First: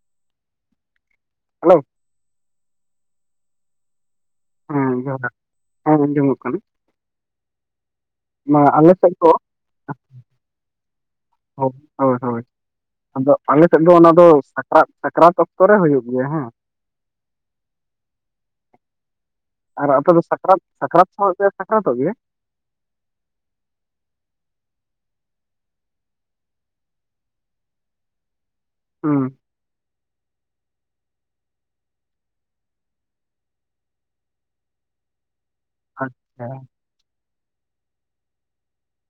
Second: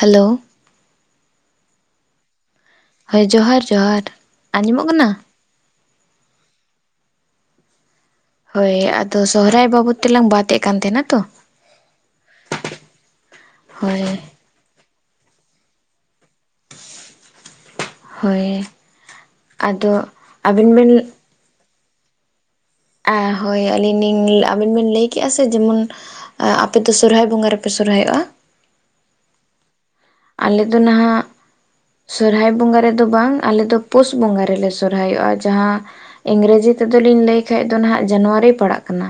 Hello. Hello. ᱦᱳᱭ ᱡᱚᱦᱟᱨ ᱡᱚᱦᱟᱨ ᱾ ᱦᱮᱸ ᱡᱚᱦᱟᱨ ᱦᱮᱸ ᱟᱡᱚᱢ ᱠᱟᱱᱟ ᱾ ᱦᱳᱭ ᱟᱫᱚ ᱫᱚ ᱥᱚᱦᱨᱟᱭ ᱵᱟᱵᱚᱫ ᱛᱮᱞᱟᱝ ᱵᱟᱫ ᱮᱫ ᱠᱟᱱ ᱛᱟᱦᱮᱱᱟ ᱛᱚ ᱾ [unintelligible] ᱦᱳᱭ ᱦᱳᱭ ᱟᱫᱚ ᱟᱞᱮ ᱥᱮᱫ ᱫᱚ ᱦᱳᱭ ᱚᱱᱟ ᱫᱚ [unintelligible] ᱥᱟᱠ ᱥᱟᱠᱨᱟᱛ ᱚᱠᱛᱚ ᱨᱮ ᱦᱩᱭᱩᱜ ᱜᱮᱭᱟ ᱦᱮᱸ᱾ ᱦᱳᱭ, ᱟᱨ ᱟᱫᱚ ᱟᱯᱮ ᱫᱚ ᱥᱟᱠᱨᱟᱛ ᱟᱵᱤᱱ ᱵᱤᱱ ᱥᱟᱠᱨᱟᱛ ᱥᱚᱢᱚᱭ ᱯᱮ ᱥᱟᱠᱨᱟᱛᱚᱜ ᱜᱮᱭᱟ? ᱟ ᱦᱳᱭ ᱟᱹᱞᱤᱧ ᱞᱤᱧ ᱟᱵᱤᱱ ᱵᱤᱱ ᱞᱟᱹᱭ ᱠᱮᱜᱼᱟ ᱥᱮ ᱡᱮᱢᱚᱱ ᱟᱯᱮ ᱫᱚ ᱥᱚᱨᱦᱟᱭ ᱵᱚᱸᱜᱟ ᱨᱮᱯᱮ ᱥᱚᱨᱚᱦᱟᱭᱚᱜᱼᱟ, ᱦᱩᱸ, ᱟᱞᱮ ᱫᱚ ᱱᱟᱦᱟᱜ ᱥᱚᱨᱦᱟᱭ ᱵᱚᱸᱜᱟ ᱨᱮᱫᱚ ᱵᱟᱝ ᱟᱞᱮ ᱫᱚ ᱯᱩᱥ ᱵᱚᱸᱜᱟ ᱨᱮᱞᱮ ᱥᱚᱨᱦᱟᱭᱚᱜᱼᱟ᱾ ᱡᱟᱦᱟᱸ ᱟᱪᱪᱷᱟ ᱤᱝᱨᱮᱡᱤ ᱛᱮᱫᱚ ᱞᱤᱧ ᱞᱟᱹᱭ ᱠᱷᱟᱡ ᱫᱚ ᱦᱟᱸᱜ ᱡᱟᱱᱩᱣᱟᱨᱤ ᱯᱟᱲᱟᱜ ᱠᱟᱱᱟ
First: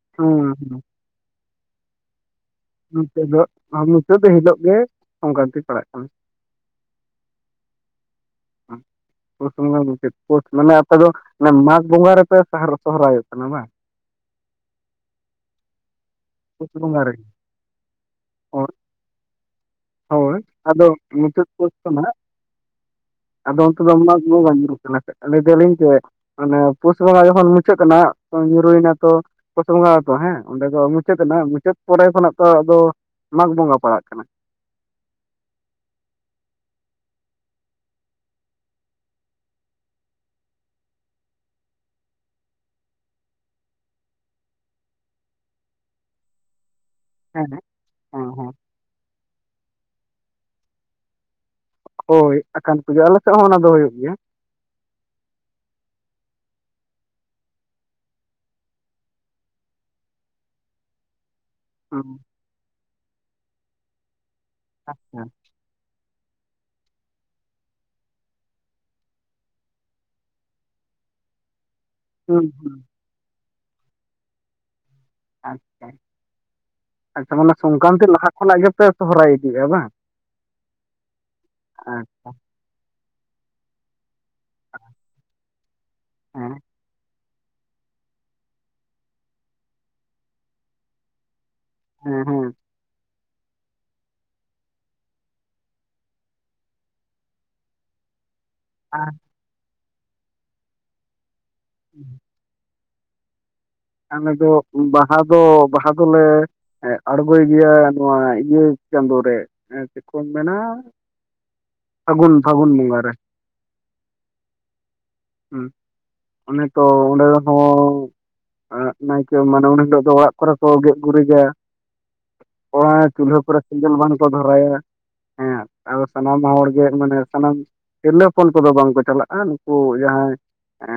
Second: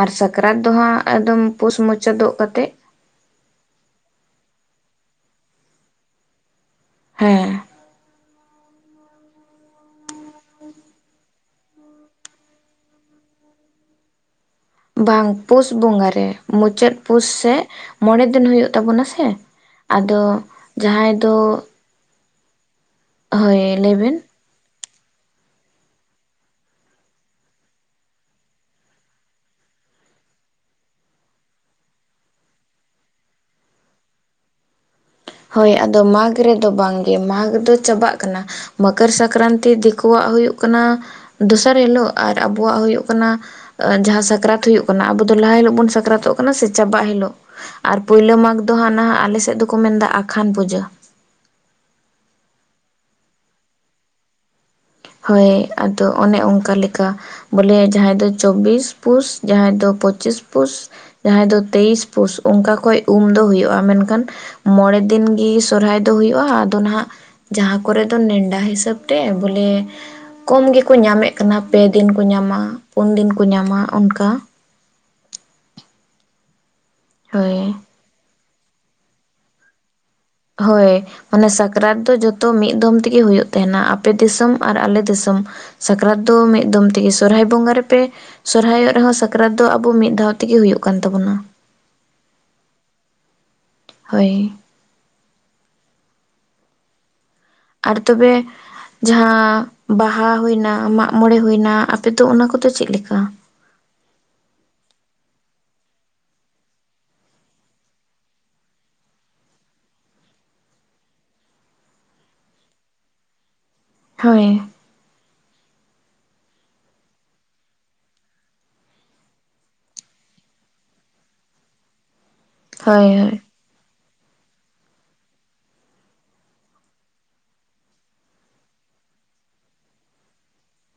ᱟᱨ ᱦᱩᱸ ᱥᱟᱠᱨᱟᱛ ᱫᱚ ᱦᱩᱸ ᱦᱟᱸᱜ ᱟᱫᱚᱢ ᱯᱩᱥ ᱢᱩᱪᱟᱹᱫᱚᱜ ᱠᱟᱛᱮᱜ, ᱱᱚᱛᱮ ᱫᱚ ᱟᱨ ᱱᱚᱱ ᱛᱮ ᱫᱚ ᱦᱤᱞᱳᱜ ᱜᱮ ᱥᱚᱝᱠᱟᱱᱛᱤ ᱯᱟᱲᱟᱜ ᱠᱟᱱᱟ᱾ ᱦᱮᱸ, [unintelligible] ᱯᱩᱥ ᱵᱚᱸᱜᱟ ᱢᱩᱪᱟᱹᱫ ᱯᱩᱥ ᱢᱟᱱᱮ ᱟᱯᱮ ᱫᱚ ᱚᱱᱟ ᱢᱟᱜᱽ ᱵᱚᱸᱜᱟ ᱨᱮᱯᱮ ᱥᱟᱨ ᱥᱚᱦᱨᱟᱭ-ᱚᱜ ᱠᱟᱱᱟ ᱵᱟᱝ? ᱵᱟᱝ ᱯᱩᱥ ᱵᱚᱸᱜᱟ ᱨᱮ, ᱯᱩᱥ ᱢᱩᱪᱟᱹᱫ ᱵᱚᱸᱜᱟ ᱨᱮ ᱯᱩᱥ ᱥᱮ ᱢᱚᱬᱮ ᱫᱤᱱ ᱦᱩᱭᱩᱜ ᱦᱳᱭ ᱛᱟᱵᱚᱱᱟ ᱥᱮ᱾ ᱟᱫᱚ ᱡᱟᱦᱟᱸᱭ ᱫᱚ ᱵᱟᱝ-ᱟ, ᱟᱫᱚ ᱦᱳᱭ ᱚᱱᱛᱮ ᱫᱚ ᱞᱟᱹᱭ ᱚᱱᱟ ᱵᱤᱱ ᱵᱚᱝ-ᱟ ᱧᱩᱨᱩᱜ ᱠᱟᱱᱟ ᱥᱮ ᱞᱟᱹᱭ ᱫᱟᱹᱞᱤᱧ ᱡᱮ ᱚᱱᱮ ᱯᱩᱥ ᱵᱚᱸᱜᱟ ᱡᱚᱠᱷᱚᱱ ᱢᱩᱪᱟᱹᱫ ᱮᱱᱟ, ᱧᱩᱨᱩᱭᱮᱱᱟ ᱛᱚ ᱯᱩᱥ ᱵᱚᱸᱜᱟ ᱜᱮᱛᱚ ᱦᱮᱸ ᱚᱸᱰᱮ ᱫᱚ ᱢᱩᱪᱟᱹᱫ ᱮᱱᱟ ᱢᱩᱪᱟᱹᱫ ᱯᱚᱨᱮ ᱠᱷᱚᱱᱟᱜ ᱛᱚ ᱟᱫᱚ ᱢᱟᱜᱽ ᱵᱚᱸᱜᱟ ᱯᱟᱲᱟᱜ ᱠᱟᱱᱟ᱾ ᱦᱳᱭ ᱟᱫᱚ ᱢᱟᱜᱽ ᱨᱮᱫᱚ ᱵᱟᱝᱜᱮ, ᱢᱟᱜᱽ ᱫᱚ ᱪᱟᱵᱟᱜ ᱠᱟᱱᱟ᱾ ᱢᱚᱠᱚᱨ ᱥᱟᱠᱨᱟᱱᱛᱤ ᱫᱤᱠᱩᱣᱟᱜ ᱦᱩᱭᱩᱜ ᱠᱟᱱᱟ ᱫᱚᱥᱟᱨ ᱦᱤᱞᱳᱜ ᱟᱨ ᱟᱵᱚᱣᱟᱜ ᱦᱩᱭᱩᱜ ᱠᱟᱱᱟ ᱡᱟᱦᱟᱸ ᱥᱟᱠᱨᱟᱛ ᱦᱩᱭᱩᱜ ᱠᱟᱱᱟ ᱟᱵᱚ ᱫᱚ ᱞᱟᱦᱟ ᱦᱤᱞᱳᱜ ᱵᱚᱱ ᱥᱟᱠᱨᱟᱛᱚᱜ ᱠᱟᱱᱟ ᱥᱮ ᱪᱟᱵᱟ ᱦᱤᱞ ᱦᱤᱞᱳᱜ ᱦᱮᱸ ᱟᱨ ᱦᱮᱸ ᱯᱳᱭᱞᱳ ᱦᱮᱸ ᱢᱟᱜᱽ ᱫᱚ ᱦᱟᱸᱜ ᱱᱟᱦᱟᱜ ᱟᱞᱮ ᱥᱮᱫ ᱫᱚᱠᱚ ᱢᱮᱱ ᱫᱟ ᱟᱠᱷᱟᱱ ᱯᱩᱡᱟᱹ᱾ ᱦᱳᱭ ᱟᱠᱷᱟᱱ ᱯᱩᱡᱟᱹ ᱟᱞᱮ ᱥᱮᱫ ᱦᱚᱸ ᱚᱱᱟ ᱫᱚ ᱦᱩᱭᱩᱜ ᱜᱮᱭᱟ᱾ ᱦᱳᱭ ᱟᱫᱚ ᱚᱱᱮ ᱚᱝᱠᱟ ᱞᱮᱠᱟ, ᱵᱚᱞᱮ ᱡᱟᱦᱟᱸᱭ ᱫᱚ ᱪᱚᱵᱵᱤᱥ ᱯᱩᱥ ᱡᱟᱦᱟᱸᱭ ᱫᱚ ᱯᱚᱸᱪᱤᱥ ᱯᱩᱥ ᱡᱟᱦᱟᱸᱭ ᱫᱚ ᱛᱮᱭᱤᱥ ᱦᱩᱸ ᱯᱩᱥ ᱚᱱᱠᱟ ᱠᱷᱚᱡᱽ ᱩᱢ ᱫᱚ ᱦᱩᱭᱩᱜᱼᱟ᱾ ᱢᱮᱱᱠᱷᱟᱱ ᱢᱚᱬᱮ ᱫᱤᱱ ᱜᱮ ᱥᱚᱨᱦᱟᱭ ᱫᱚ ᱦᱩᱭᱩᱜᱼᱟ, ᱟᱫᱚ ᱱᱟᱦᱟᱜ ᱡᱟᱦᱟᱸ ᱠᱚᱨᱮ ᱫᱚ ᱱᱮᱰᱟ ᱦᱤᱥᱟᱹᱵ ᱛᱮ ᱵᱚᱞᱮ ᱠᱚᱢ ᱜᱮᱠᱚ ᱧᱟᱢᱮᱜ ᱠᱟᱱᱟ ᱯᱮ ᱫᱤᱱ ᱠᱚ ᱦᱩᱸ ᱧᱟᱢᱟ ᱦᱩᱸ ᱯᱩᱱ ᱫᱤᱱ ᱠᱚ ᱧᱟᱢᱟ ᱚᱱᱠᱟ᱾ ᱟᱪᱪᱷᱟ, ᱮᱱᱠᱷᱟᱱ ᱢᱟᱱᱮ ᱦᱳᱭ ᱥᱚᱝᱠᱟᱱᱛᱤ ᱞᱟᱦᱟ ᱠᱷᱚᱱᱟᱜ ᱜᱮᱯᱮ ᱥᱚᱦᱚᱨᱟᱭ ᱤᱫᱤᱜᱼᱟ ᱵᱟᱝ, ᱦᱳᱭ ᱢᱟᱱᱮ ᱟᱪᱪᱷᱟ ᱥᱟᱠᱨᱟᱛ ᱫᱚ ᱡᱚᱛᱚ ᱢᱤᱫ ᱫᱚᱢ ᱛᱮᱜᱮ ᱦᱩᱭᱩᱜ ᱛᱟᱦᱮᱱᱟ᱾ ᱟᱯᱮ ᱫᱤᱥᱚᱢ ᱟᱨ ᱟᱞᱮ ᱫᱤᱥᱚᱢ ᱥᱟᱠᱨᱟᱛ ᱫᱚ ᱢᱤᱫ ᱫᱚᱢ ᱛᱮᱜᱮ ᱥᱚᱨᱦᱟᱭ ᱵᱚᱸᱜᱟ ᱨᱮᱯᱮ ᱥᱚᱨᱦᱟᱭ ᱚᱜ ᱨᱮᱦᱚᱸ ᱥᱟᱠᱨᱟᱛ ᱫᱚ ᱟᱵᱚ ᱢᱤᱫ ᱫᱷᱟᱣ ᱛᱮᱜᱮ ᱦᱩᱭᱩᱜ ᱠᱟᱱ ᱛᱟᱵᱚᱱᱟ᱾ ᱦᱮᱸ ᱦᱮᱸ, ᱦᱳᱭ, ᱟᱨ ᱛᱚᱵᱮ ᱟᱨ ᱡᱟᱦᱟᱸ ᱵᱟᱦᱟ ᱦᱩᱭᱱᱟ, ᱢᱟᱜᱽ ᱢᱚᱬᱮ ᱦᱩᱭᱱᱟ, ᱟᱯᱮ ᱫᱚ ᱚᱱᱟ ᱠᱚᱫᱚ ᱪᱮᱫ ᱞᱮᱠᱟ? ᱟᱞᱮ ᱫᱚ ᱵᱟᱦᱟ ᱫᱚ ᱵᱟᱦᱟ ᱫᱚᱞᱮ ᱦᱮᱸ ᱟᱬᱜᱚᱭ ᱜᱮᱭᱟ ᱱᱚᱣᱟ ᱤᱭᱟᱹ ᱪᱟᱸᱫᱳ ᱨᱮ ᱪᱮᱫ ᱠᱚᱢ ᱢᱮᱱᱟ ᱯᱷᱟᱹᱜᱩᱱ ᱯᱷᱟᱹᱜᱩᱱ ᱵᱚᱸᱜᱟ ᱨᱮ ᱦᱳᱭ ᱾ ᱦᱮᱸ ᱚᱱᱮ ᱛᱚ ᱚᱸᱰᱮ ᱦᱚᱸ ᱟᱸᱜ ᱱᱟᱭᱠᱮ ᱢᱟᱱᱮ ᱩᱱ ᱦᱤᱞᱳᱜ ᱫᱚ ᱚᱲᱟᱜ ᱠᱚᱨᱮ ᱠᱚ ᱜᱮᱡ ᱜᱩᱨᱤᱡᱟ, ᱠᱚᱲᱟ ᱦᱳᱭ ᱦᱳᱭ ᱪᱩᱞᱦᱟᱹ ᱠᱚᱨᱮ ᱥᱮᱸᱜᱮᱞ ᱵᱟᱝ ᱠᱚ ᱫᱷᱚᱨᱟᱭᱟ, ᱦᱮᱸ ᱟᱫᱚ ᱥᱟᱱᱟᱢ ᱦᱚᱲ ᱜᱮ ᱢᱟᱱᱮ ᱥᱟᱱᱟᱢ ᱛᱤᱨᱞᱟᱹ ᱦᱚᱯᱚᱱ ᱠᱚᱫᱚ ᱵᱟᱝᱠᱚ ᱪᱟᱞᱟᱜᱼᱟ᱾ ᱱᱩᱠᱩ ᱡᱟᱦᱟᱸᱭ ᱮ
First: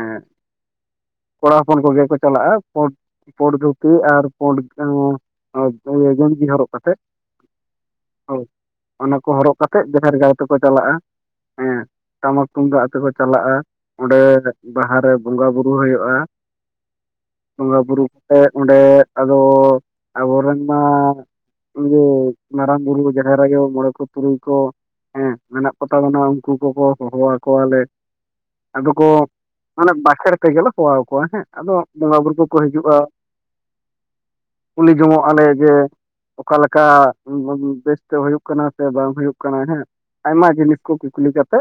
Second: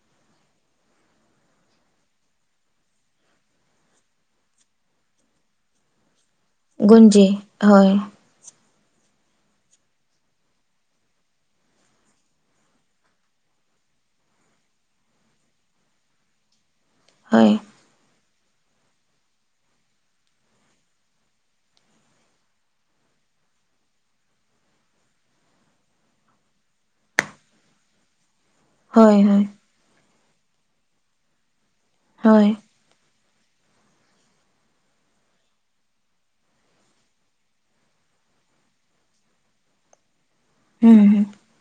ᱠᱚᱲᱟ ᱦᱚᱯᱚᱱ ᱠᱚᱜᱮ ᱠᱚ ᱪᱟᱞᱟᱜᱼᱟ ᱯᱳᱲ ᱯᱳᱲ ᱫᱷᱩᱛᱤ ᱟᱨ ᱯᱳᱲ ᱮᱸ ᱜᱮᱧᱡᱤ ᱦᱚᱨᱚᱜ ᱠᱟᱛᱮᱜ ᱜᱚᱸᱧᱡᱮ ᱦᱳᱭ ᱦᱳᱭ ᱚᱱᱟ ᱠᱚ ᱦᱚᱨᱚᱜ ᱠᱟᱛᱮᱫ ᱡᱟᱦᱮᱨ ᱜᱟᱲ ᱛᱮᱠᱚ ᱪᱟᱞᱟᱜᱼᱟ ᱦᱮᱸ᱾ ᱴᱟᱢᱟᱠ ᱛᱩᱢᱫᱟᱜ ᱟᱛᱮ ᱠᱚ ᱪᱟᱞᱟᱜᱼᱟ ᱚᱸᱰᱮ ᱵᱟᱦᱟᱨᱮ ᱵᱚᱸᱜᱟ ᱵᱩᱨᱩ ᱦᱩᱭᱩᱜᱼᱟ ᱾ ᱦᱳᱭ ᱾ ᱵᱚᱸᱜᱟ ᱵᱩᱨᱩ ᱠᱟᱛᱮ ᱚᱸᱰᱮ ᱟᱫᱚ ᱟᱵᱚ ᱨᱮᱱ ᱢᱟ ᱤᱭᱮ ᱢᱟᱨᱟᱝ ᱵᱩᱨᱩ ᱡᱟᱦᱮᱨ ᱟᱭᱳ ᱢᱚᱲᱮ ᱠᱚ ᱛᱩᱨᱩᱭ ᱠᱚ ᱦᱮᱸ ᱢᱮᱱᱟᱜ ᱠᱚᱛᱟ ᱵᱚᱱᱟ ᱩᱱᱠᱩ ᱠᱚ ᱠᱚ ᱦᱚᱦᱚ ᱟᱠᱚᱣᱟ ᱞᱮ ᱾ ᱟᱫᱚ ᱠᱚ ᱦᱳᱭ ᱦᱳᱭ ᱢᱟᱱᱮ ᱵᱟᱠᱷᱮᱲ ᱛᱮ ᱜᱮ ᱞᱮ ᱦᱚᱦᱚ ᱟᱠᱚᱣᱟ ᱦᱮᱸ ᱟᱫᱚ ᱵᱚᱸᱜᱟ ᱵᱩᱨᱩ ᱠᱚ ᱦᱳᱭ ᱠᱚ ᱦᱤᱡᱩᱜᱼᱟ ᱠᱩᱞᱤ ᱡᱚᱝᱚᱜ ᱟᱞᱮ ᱡᱮ ᱚᱠᱟ ᱞᱮᱠᱟ ᱵᱮᱥ ᱛᱮ ᱦᱩᱭᱩᱜ ᱠᱟᱱᱟ ᱥᱮ ᱵᱟᱝ ᱦᱩᱭᱩᱜ ᱠᱟᱱᱟ ᱦᱮᱸ ᱟᱭᱢᱟ ᱾ ᱡᱤᱱᱤᱥ ᱠᱚ ᱦᱩᱸ ᱦᱩᱸ ᱠᱩᱠᱞᱤ ᱠᱟᱛᱮ